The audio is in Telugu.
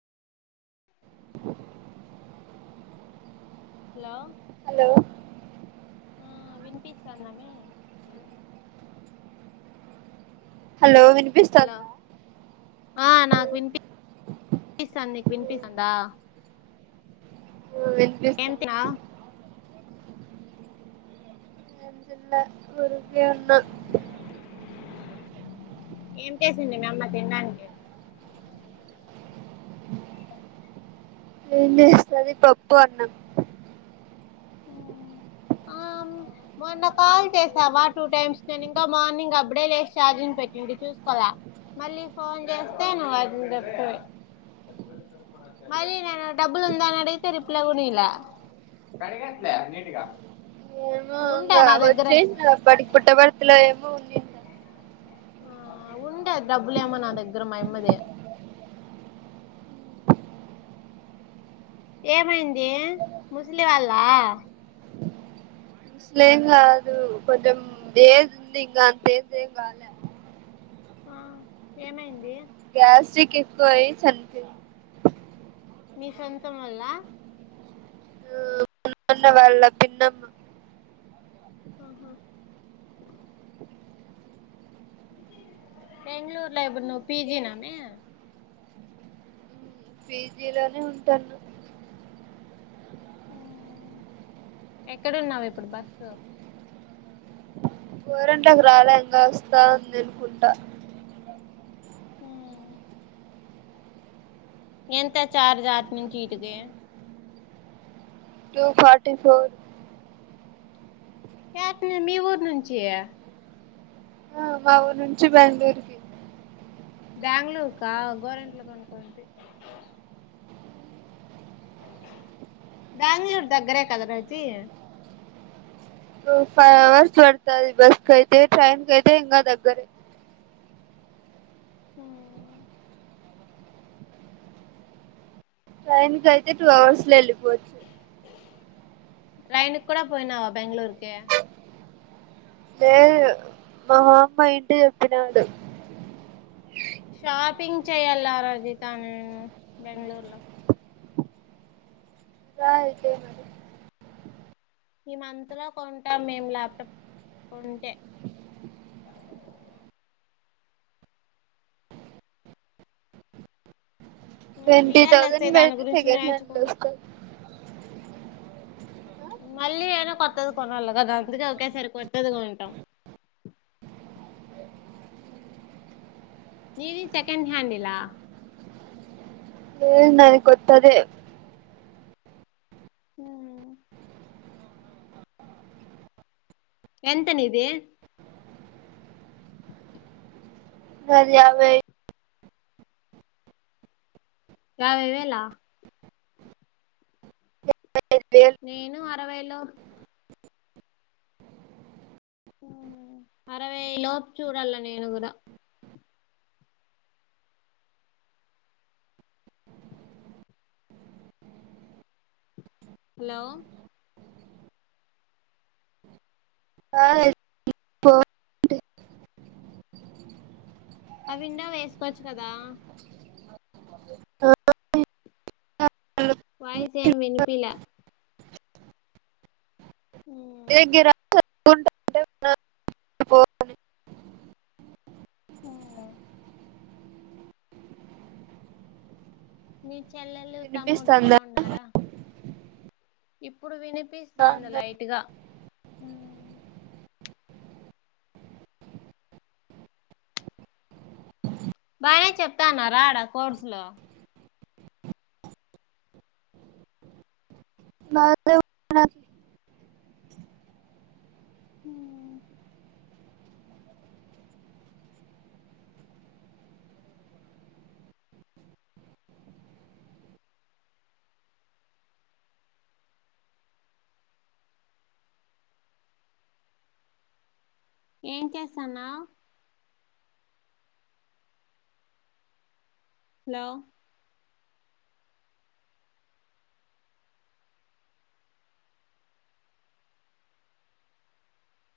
[inaudible] హలో హలో ఆ వినిపిస్తన్నామే హలో హలో వినిపిస్తందా ఆ నాకు వినిపిస్తంది నీకు వినిపిస్తందా ఆ వినిపిస్తోంది ఎంత్ర కె ఉన్న ఏం చేసింది మి అమ్మ తినడానికి అది పప్పు అన్నం ఆ మొన్న కాల్ చేసావా టూ టైమ్స్ నేను ఇంకా మార్నింగ్ అప్పుడే లేసి చఛార్జింగ్ పెట్టిం చూసుకోవాల మళ్ళీ ఫోన్ చేస్తే నువవు అది మళ్ళీ నేను డబ్బులు ఉందా అని అడిగితే రిప్లై కొ ఇలా కనిిక ఎట్లే నీటిగా వచ్చే బడి పుట్ట భరితిలో ఏమో ఉంది ఆ ఉండే డబ్బులే ఏమో నా దగ్గర మా యమ్మది ఏమైంది ముసలి వాళ్ళ ఏం కాదు కొంచెం ఏజ్ ఉంది ఇకా అంత ఏజ్ ఏం కాలే ఆ ఏమైంది గ్యాస్ట్రిక్ ఎక్కువై చనిపోయింది మీ సొంతం వల్ల అన్న వాళ్ళ భిన్నం ఆహా బెంగళూరులో ఇప్పుడు నువ్వు పీజీ నమే పేజీలోనే ఉంటాను ఉ ఎక్కడన్నావు ఇప్పుడు బస్సు కోరంటకు రాలే ఇంకా వస్తాంది అనుకుంటా హ ఎంత చార్జ ఆఠ్ నుంచి ఇడికి టూ ఫార్టీ ఫోర్ యాట్ మీ ఊరు నుంచి మా ఊ నుంచి బెంగళూరుకి బెంగళూరుకా గోరంట్లకు అనుకుంటి బెంగళూరు దగ్గరే కదా రాజి ఫైవ్ అవర్స్ పదతాది బస్ కైతే ట్రైన్ కైతే ఇంకా దగ్గరే అ ట్రైన్ కైతే టూ అవర్స్ లో వెళ్ళిపోవచ్చు నైన్కి కూడా పోయినావా బెంగళూరుకి లేదు మా మామ్మ ఇంటి దగ్గ నే ఉంది షాపింగ్ చేయ్యల రజిత నేను బెంగళూరు లో రా అయితే మరి ఈ మంత్‌లో కొంటా మేం ల్యాప్టాప్ కొంటే ట్వంటీ విఎల్ఎస్ఐ థౌజండ్ దాని పెడితే గురించి సెకండ్ హ్యాండ్ నేర్చుకు లో వస్తది మళ్లీ అయినా కొత్తది కొనాలి గదా, అందుకే ఒకేసారి కొత్తదికొంటాం నీది సెకండ్ హ్యాండిల్ ఆ లేదు నాది కొత్తదే హ్మ్ ఎంత నీది నాది యాభై యాభై వేలా ఐదు వేలు నేను అరవైలో అరవై లోపు చూడాల నేను కూడా హలో ఆ ఆ 'అవిండో వేసుకోవచ్చు కదా దా ఆ వాయిసేం వినిపిలా ఏ గిరా క్ ఓ ఉంటే ఉండాలి పోవాలి ఆ మీ చెల్లెలు తమ్ముడు వినిపిస్తాందా బావున్నారా ఇప్పుడు విని పీస్తాం ది బాగున్నది లైట్ గ హ బానే చెప్తాన్నరా ఆడ కోర్సు లో నాకు లేవు నాకు హ ఏం చేస్తన్నావ్ హలో